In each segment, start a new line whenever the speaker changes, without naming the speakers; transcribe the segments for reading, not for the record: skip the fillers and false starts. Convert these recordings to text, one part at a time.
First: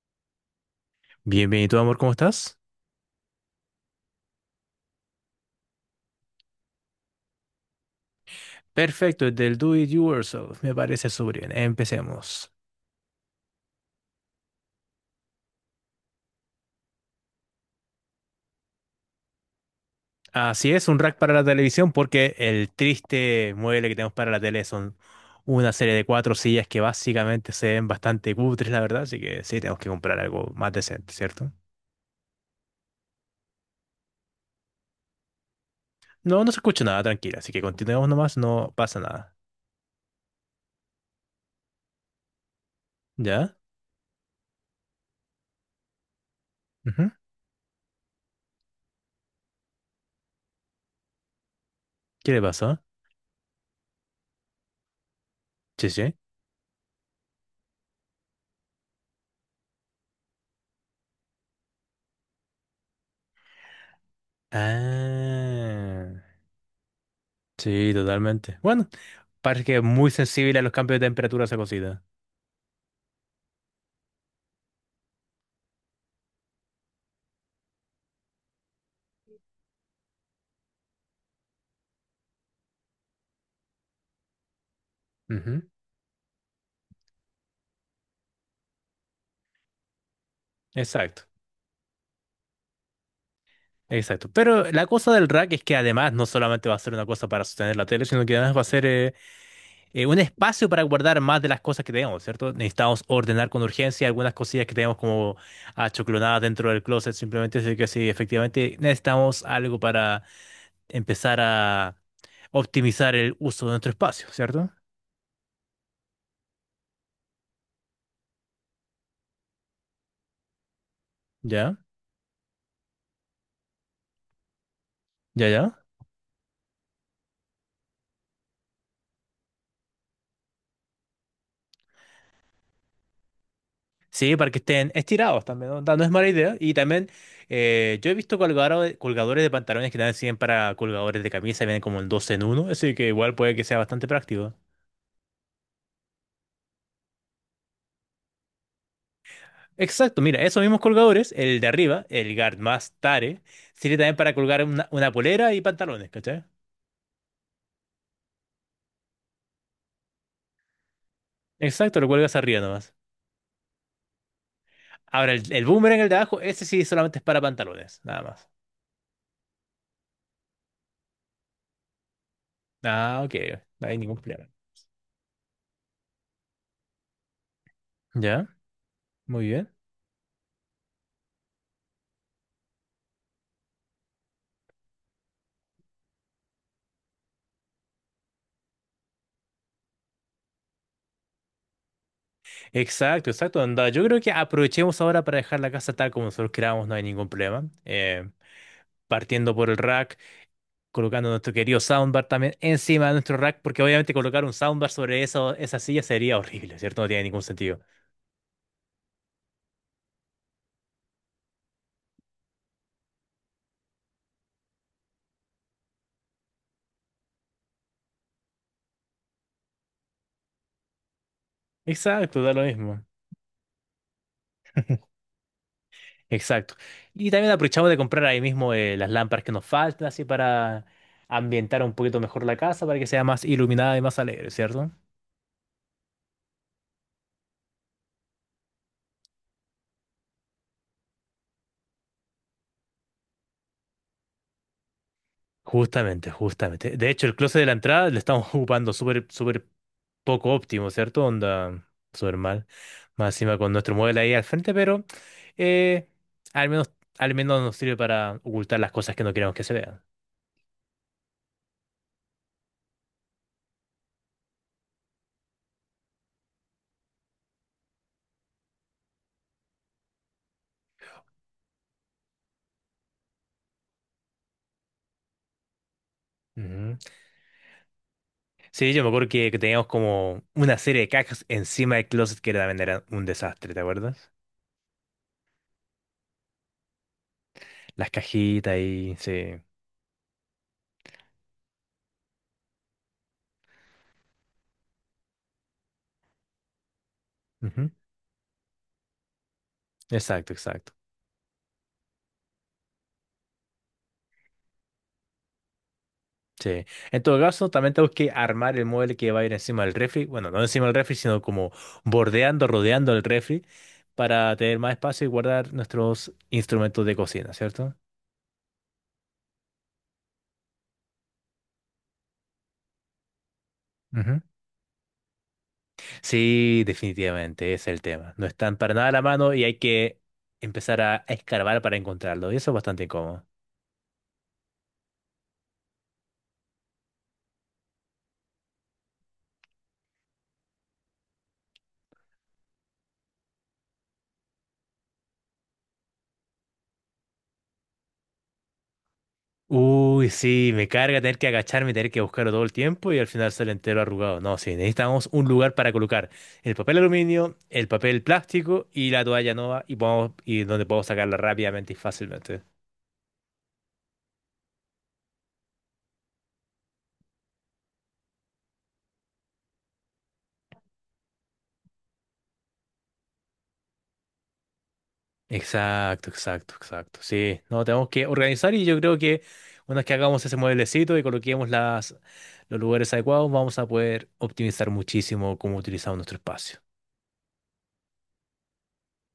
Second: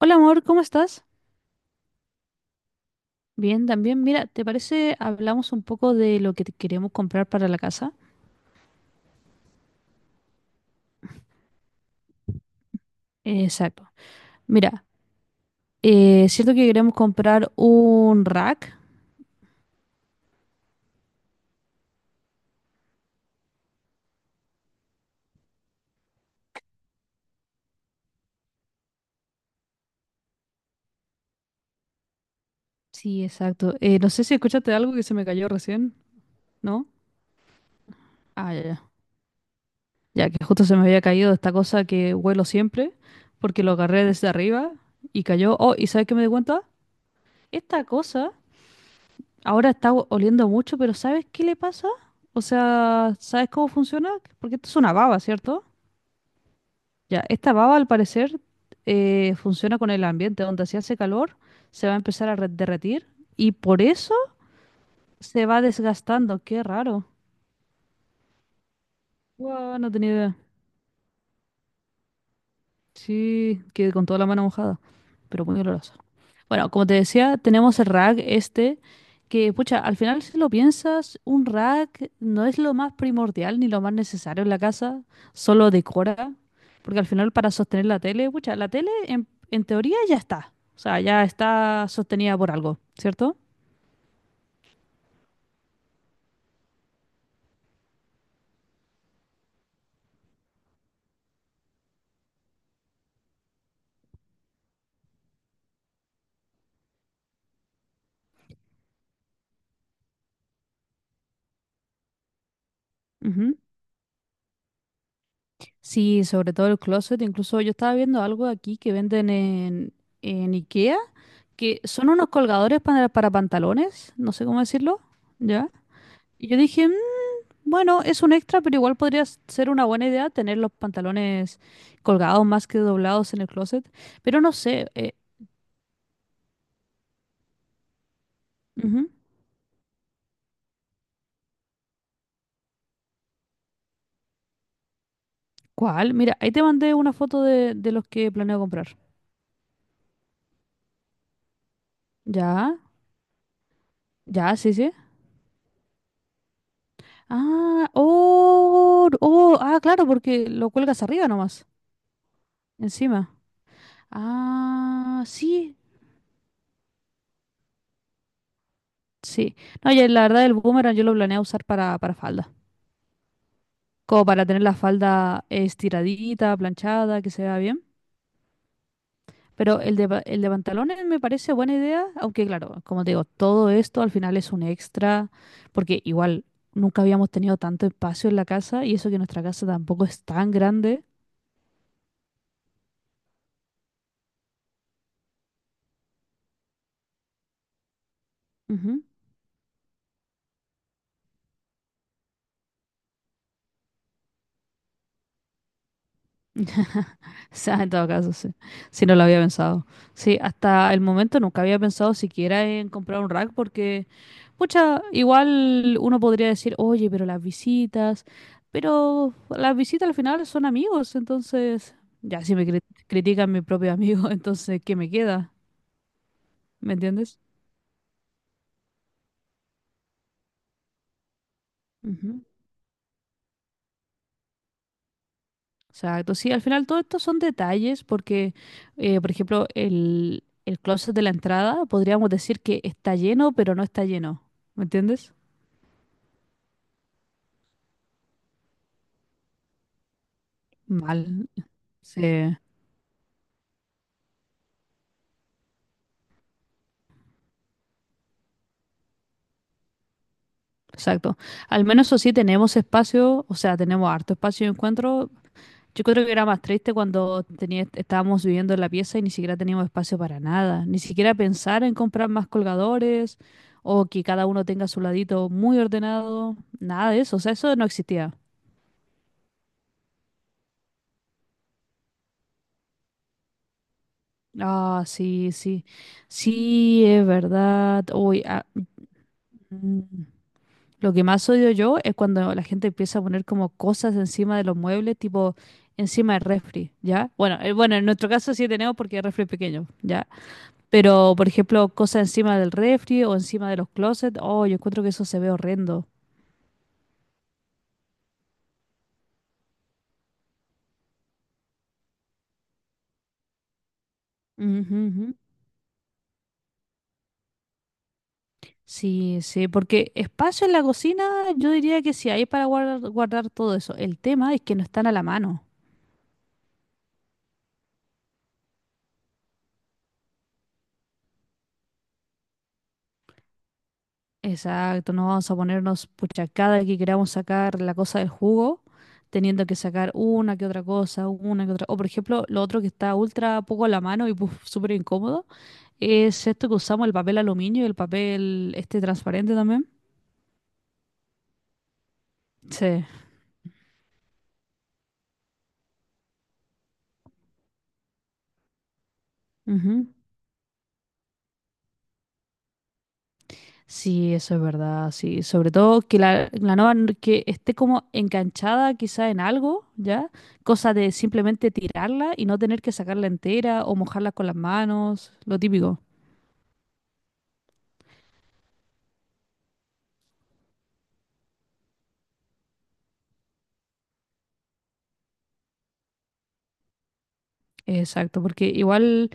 Hola amor, ¿cómo estás?
Bienvenido, amor, ¿cómo estás?
Bien, también. Mira, ¿te parece hablamos un poco de lo que te queremos comprar para la casa?
Perfecto, desde el Do It Yourself, me parece súper bien. Empecemos.
Exacto. Mira, es cierto que queremos comprar un rack.
Así es, un rack para la televisión, porque el triste mueble que tenemos para la tele son una serie de cuatro sillas que básicamente se ven bastante cutres, la verdad, así que sí, tenemos que comprar algo más decente, ¿cierto?
Sí, exacto. No sé si escuchaste algo que se me cayó recién,
No, no se escucha
¿no?
nada, tranquila, así que continuemos nomás,
Ah, ya,
no
ya.
pasa nada.
Ya que justo se me había caído esta cosa que huelo siempre,
¿Ya?
porque lo agarré desde arriba y cayó. Oh, ¿y sabes qué me di cuenta?
Ujú.
Esta cosa ahora está oliendo mucho, pero ¿sabes qué le pasa?
¿Qué le
O
pasó?
sea, ¿sabes cómo funciona? Porque esto es una baba, ¿cierto?
Sí, sí.
Ya, esta baba al parecer funciona con el ambiente, donde si hace calor se va a empezar a derretir y por eso se va
Ah,
desgastando. Qué raro.
sí, totalmente. Bueno, parece que
Guau,
es
no
muy
tenía idea.
sensible a los cambios de temperatura esa cosita.
Sí, que con toda la mano mojada, pero muy olorosa. Bueno, como te decía, tenemos el rack este, que, pucha, al final si lo piensas, un rack no es lo más primordial ni lo más necesario en la casa,
Ujú.
solo decora, porque al final para sostener la tele, pucha, la tele en teoría ya está, o sea,
Exacto,
ya está sostenida por algo, ¿cierto?
exacto. Pero la cosa del rack es que además no solamente va a ser una cosa para sostener la tele, sino que además va a ser un espacio para guardar más de las cosas que tenemos, ¿cierto? Necesitamos ordenar con urgencia algunas cosillas que tenemos como achoclonadas dentro del closet, simplemente así que sí, efectivamente necesitamos algo para empezar a optimizar el
Ujú.
uso de nuestro espacio, ¿cierto?
Sí, sobre todo el closet, incluso yo estaba viendo algo aquí que venden en IKEA
Ya,
que son unos colgadores para pantalones, no sé cómo decirlo,
ya,
¿ya?
ya.
Y yo dije, "Mm, bueno, es un extra, pero igual podría ser una buena idea tener los pantalones colgados más que doblados en el closet.
Sí,
Pero
para
no
que estén
sé,
estirados también, ¿no? No es mala idea. Y también yo he visto
ujú.
colgadores de pantalones que también sirven para colgadores de camisa, vienen como el 2 en uno, así que igual puede que sea bastante práctico.
¿Cuál? Mira, ahí te mandé una foto de los que planeo comprar.
Exacto, mira, esos mismos colgadores, el de arriba, el Guard
¿Ya?
más Tare, sirve también para
¿Ya?
colgar
Sí,
una,
sí.
una polera y pantalones, ¿cachai?
Ah, oh, oh, ah, claro, porque lo cuelgas arriba nomás,
Exacto, lo cuelgas arriba nomás.
encima. Ah,
Ahora, el
sí,
boomerang, el de abajo, ese sí solamente es para pantalones, nada más.
sí. No, ya la verdad el boomerang yo lo planeé usar para faldas.
Ah, ok, no hay ningún
Como para
problema.
tener la falda estiradita, planchada, que se vea bien.
¿Ya? Muy bien.
Pero el el de pantalones me parece buena idea, aunque claro, como te digo, todo esto al final es un extra, porque igual nunca habíamos tenido tanto espacio en la casa y eso que nuestra casa tampoco es tan grande.
Exacto, exacto. Anda, yo creo que aprovechemos ahora para dejar la casa tal como nosotros queramos, no hay ningún problema.
Ujú.
Partiendo por el rack, colocando nuestro querido soundbar también encima de nuestro rack, porque obviamente colocar un soundbar sobre eso, esa silla sería horrible, ¿cierto? No tiene ningún
O
sentido.
sea, en todo caso, sí. Sí, no lo había pensado. Sí, hasta el momento nunca había pensado siquiera en comprar un rack porque... Pucha, igual uno podría decir, oye, pero las visitas al final son amigos, entonces, ya,
Exacto, da
si
lo
me
mismo.
critican mi propio amigo, entonces, ¿qué me queda?
Exacto.
¿Me
Y
entiendes?
también aprovechamos de comprar ahí mismo las lámparas que nos faltan, así para ambientar un poquito
Ujú.
mejor la casa, para que sea más iluminada y más alegre, ¿cierto?
Exacto, sí, al final todo esto son detalles porque, por ejemplo, el closet de la entrada podríamos decir que está lleno, pero no está lleno, ¿me entiendes?
Justamente, justamente. De hecho, el closet de la entrada le estamos ocupando súper, súper poco óptimo, ¿cierto?
Mal,
Onda,
sí,
súper mal. Más encima con nuestro modelo ahí al frente, pero eh, al menos, al menos nos sirve para ocultar las cosas que no queremos que se vean.
exacto. Al menos eso sí tenemos espacio, o sea, tenemos harto espacio de encuentro. Yo creo que era más triste cuando tenía, estábamos viviendo en la pieza y ni siquiera teníamos espacio para nada, ni siquiera pensar en comprar más colgadores o que cada uno tenga su ladito muy ordenado,
Ujú.
nada de eso, o sea, eso no existía.
Sí, yo me acuerdo que, teníamos como una serie de cajas encima del closet que también era un desastre, ¿te acuerdas?
Ah, sí, sí, sí, es verdad.
Las
Uy, ah,
cajitas ahí, sí.
mm, lo que más odio yo es cuando la gente empieza a poner como cosas encima de los muebles, tipo encima del refri, ¿ya? Bueno,
Ujú.
bueno, en nuestro caso sí tenemos porque el refri es pequeño, ¿ya?
Exacto, exacto.
Pero, por ejemplo, cosas encima del refri o encima de los closets, oh, yo encuentro que eso se ve horrendo.
Sí. En todo caso, también tengo que armar el mueble que va a ir encima del refri. Bueno, no encima del refri, sino como bordeando, rodeando el refri para tener más
Ujú,
espacio
ujú.
y guardar nuestros instrumentos de cocina, ¿cierto?
Sí, sí, porque espacio en la cocina, yo diría que sí hay para guardar, guardar todo eso. El
Ujú.
tema es que no están a la mano.
Sí, definitivamente, ese es el tema. No están para nada a la mano y hay que empezar a escarbar para encontrarlo. Y eso es bastante incómodo.
Exacto, no vamos a ponernos, pucha, cada que queramos sacar la cosa del jugo, teniendo que sacar una que otra cosa, una que otra. O, por ejemplo, lo otro que está ultra poco a la mano y puf, súper incómodo, es esto que usamos, el papel aluminio y el papel este transparente también.
Uy, sí, me carga tener que agacharme, tener que buscarlo todo el
Sí.
tiempo y al final sale entero arrugado. No, sí, necesitamos un lugar para colocar el papel aluminio, el papel plástico y la toalla nueva y,
Ujú.
y donde podamos sacarla rápidamente y fácilmente.
Sí, eso es verdad, sí. Sobre todo que la nueva que esté como enganchada quizá en algo, ¿ya? Cosa de simplemente tirarla y no tener que sacarla entera o mojarla con las manos, lo típico.
Exacto, exacto, exacto. Sí, no, tenemos que organizar y yo creo que una vez que hagamos ese mueblecito y coloquemos los lugares adecuados, vamos a poder optimizar muchísimo cómo utilizamos nuestro espacio.
Exacto, porque igual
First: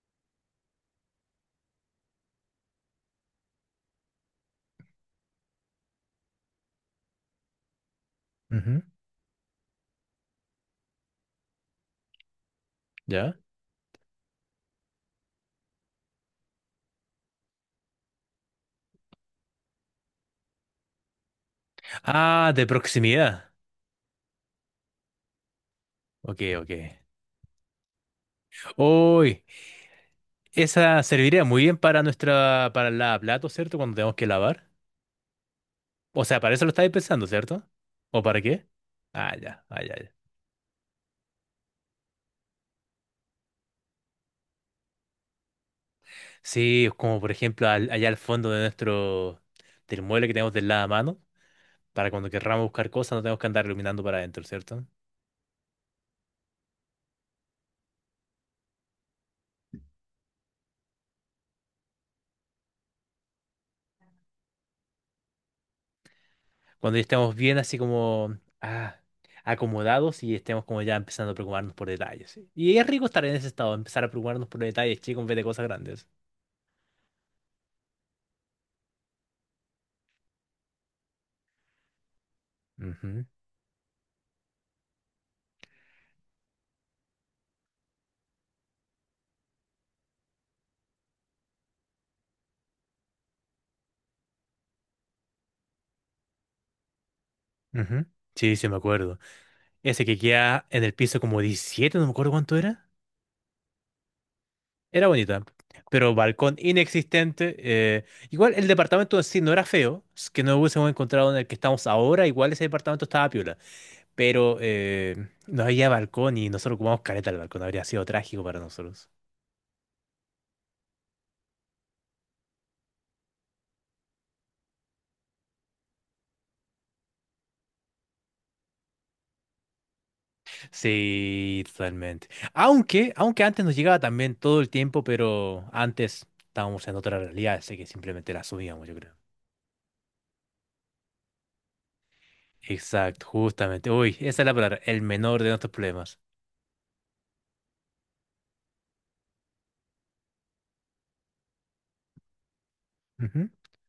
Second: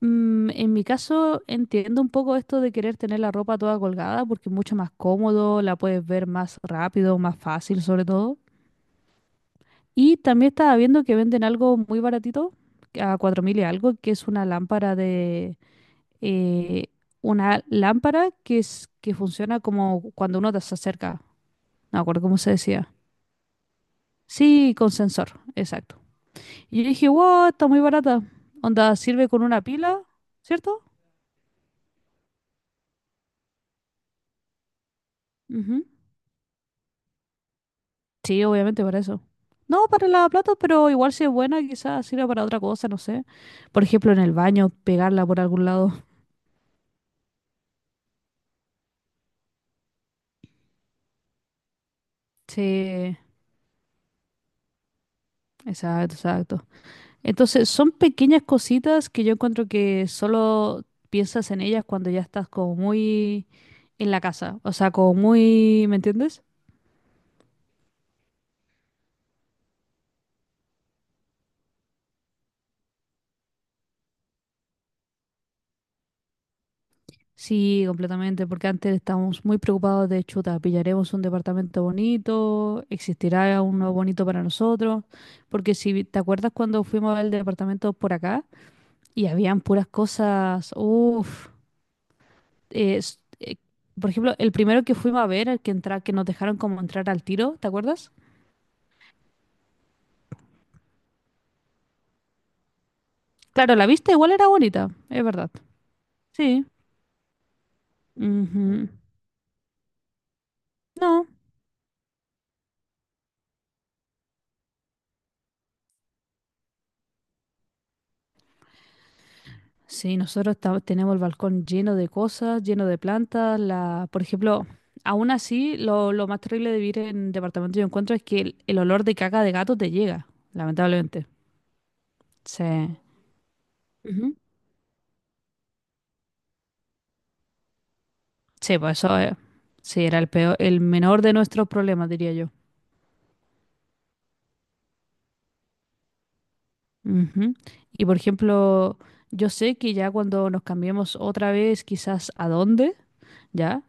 mm, en mi caso entiendo un poco esto de querer tener la ropa toda colgada porque es mucho más cómodo, la puedes ver más rápido, más fácil sobre todo.
Ujú.
Y también estaba viendo que venden algo muy baratito, a
¿Ya?
4.000 y algo, que es eh, una lámpara que funciona como cuando uno se acerca. No me acuerdo cómo se
Ah, de
decía.
proximidad.
Sí, con sensor, exacto.
Ok, ok.
Y yo dije, wow, está muy barata. Onda, sirve con
Uy.
una pila, ¿cierto?
Esa serviría muy bien para para la plato, ¿cierto? Cuando tenemos que lavar.
Ujú.
O sea, para eso lo estáis pensando, ¿cierto? ¿O para
Sí,
qué?
obviamente para eso.
Ah, ya, ah,
No,
ya,
para el
ya.
lavaplatos, pero igual si es buena, quizás sirva para otra cosa, no sé. Por ejemplo, en el baño, pegarla por algún lado.
Sí, es como por ejemplo allá al fondo de del mueble que tenemos del lavamano, para cuando querramos buscar cosas
Sí,
no tenemos que andar iluminando para adentro, ¿cierto?
exacto, exacto. Entonces, son pequeñas cositas que yo encuentro que solo piensas en ellas cuando ya estás como muy en la casa, o sea, como muy, ¿me entiendes?
Cuando ya estemos bien así como, ah, acomodados y estemos como ya empezando a preocuparnos por detalles, ¿sí? Y es rico estar en ese estado, empezar a preocuparnos por detalles, chicos, en vez de cosas grandes.
Sí, completamente, porque antes estábamos muy preocupados de chuta, pillaremos un departamento bonito,
Ujú,
existirá uno bonito para nosotros, porque si te acuerdas cuando fuimos al departamento por acá y habían puras cosas, uff, por ejemplo, el primero que fuimos a ver, el que entra, que nos dejaron como entrar al tiro, ¿te
ujú.
acuerdas?
Sí, sí, me acuerdo. Ese que queda en el piso como 17 no me acuerdo cuánto era.
Claro, la vista igual era bonita,
Era
es
bonita,
verdad.
pero balcón
Sí.
inexistente. Igual el
Ujú.
departamento en sí no era feo, es que no hubiésemos
No.
encontrado en el que estamos ahora, igual ese departamento estaba piola, pero no había balcón y nosotros ocupamos careta el balcón, habría sido trágico para nosotros.
Sí, nosotros tenemos el balcón lleno de cosas, lleno de plantas. La, por ejemplo, aún así, lo más terrible de vivir en departamento yo encuentro es que el olor de caca de gato te llega, lamentablemente.
Sí, totalmente.
Sí.
Aunque antes nos llegaba también
Ujú.
todo el tiempo, pero antes estábamos en otra realidad, así que simplemente la
Sí,
subíamos, yo
pues
creo.
eso sí, era el peor, el menor de nuestros problemas, diría yo.
Exacto, justamente. Uy, esa es la palabra, el menor de nuestros problemas.
Ujú. Y por ejemplo, yo sé que ya cuando nos cambiemos otra vez, quizás a dónde.
Ujú.
¿Ya?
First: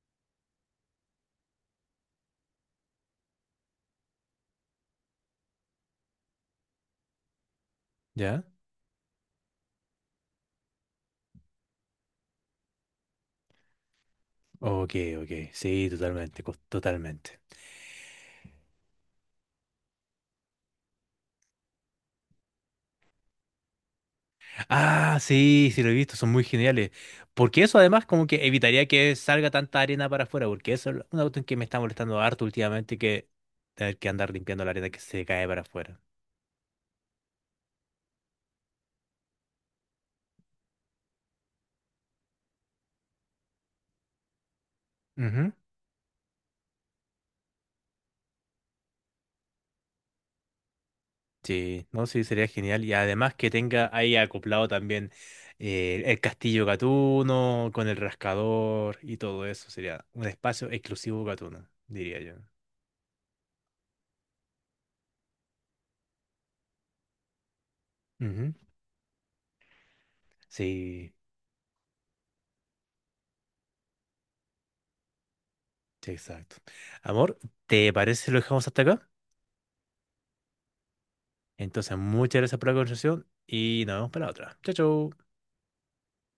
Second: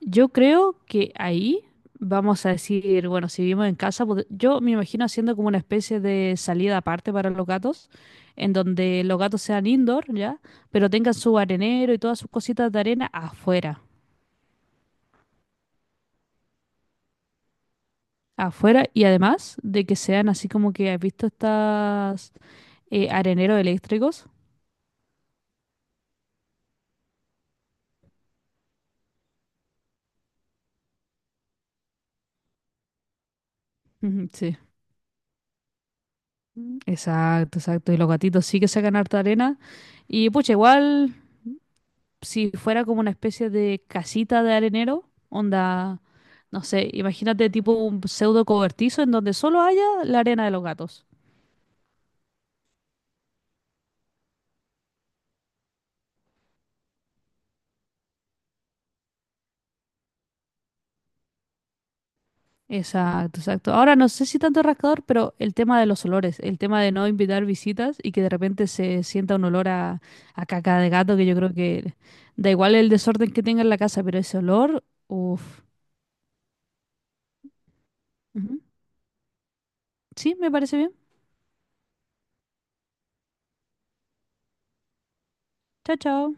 Yo creo que ahí vamos a decir, bueno, si vivimos en casa, yo me imagino haciendo como una especie de salida aparte para los gatos,
¿Ya?
en donde los gatos sean indoor, ¿ya? Pero tengan su arenero y todas sus cositas de arena afuera.
Ok, ok. Sí, totalmente, totalmente.
Afuera y además de que sean así como que has visto estas areneros eléctricos.
Ah, sí, sí lo he visto, son muy geniales. Porque eso además como que evitaría que salga tanta arena para afuera, porque eso es una cuestión que me está molestando harto últimamente, que tener que
Ujú,
andar
sí.
limpiando la arena que se cae para afuera.
Exacto, exacto. Y los gatitos sí que sacan harta arena. Y pucha, igual si fuera como una especie de casita de arenero,
Ujú.
onda, no sé, imagínate tipo un pseudo cobertizo en donde solo haya la arena de los gatos.
Sí, no, sí, sería genial. Y además que tenga ahí acoplado también el castillo Gatuno con el rascador y todo eso. Sería un espacio exclusivo Gatuno, diría yo.
Exacto, exacto. Ahora no sé si tanto rascador, pero el tema de los olores, el tema de no invitar visitas y que de
Ujú.
repente se sienta un olor a caca de
Sí.
gato, que yo creo que da igual el desorden que tenga en la casa, pero ese olor, uff.
Sí, exacto. Amor, ¿te parece si lo dejamos hasta acá?
Sí, me parece bien.
Entonces, muchas gracias por la conversación y nos vemos para la otra. Chao, chao.
Chao, chao.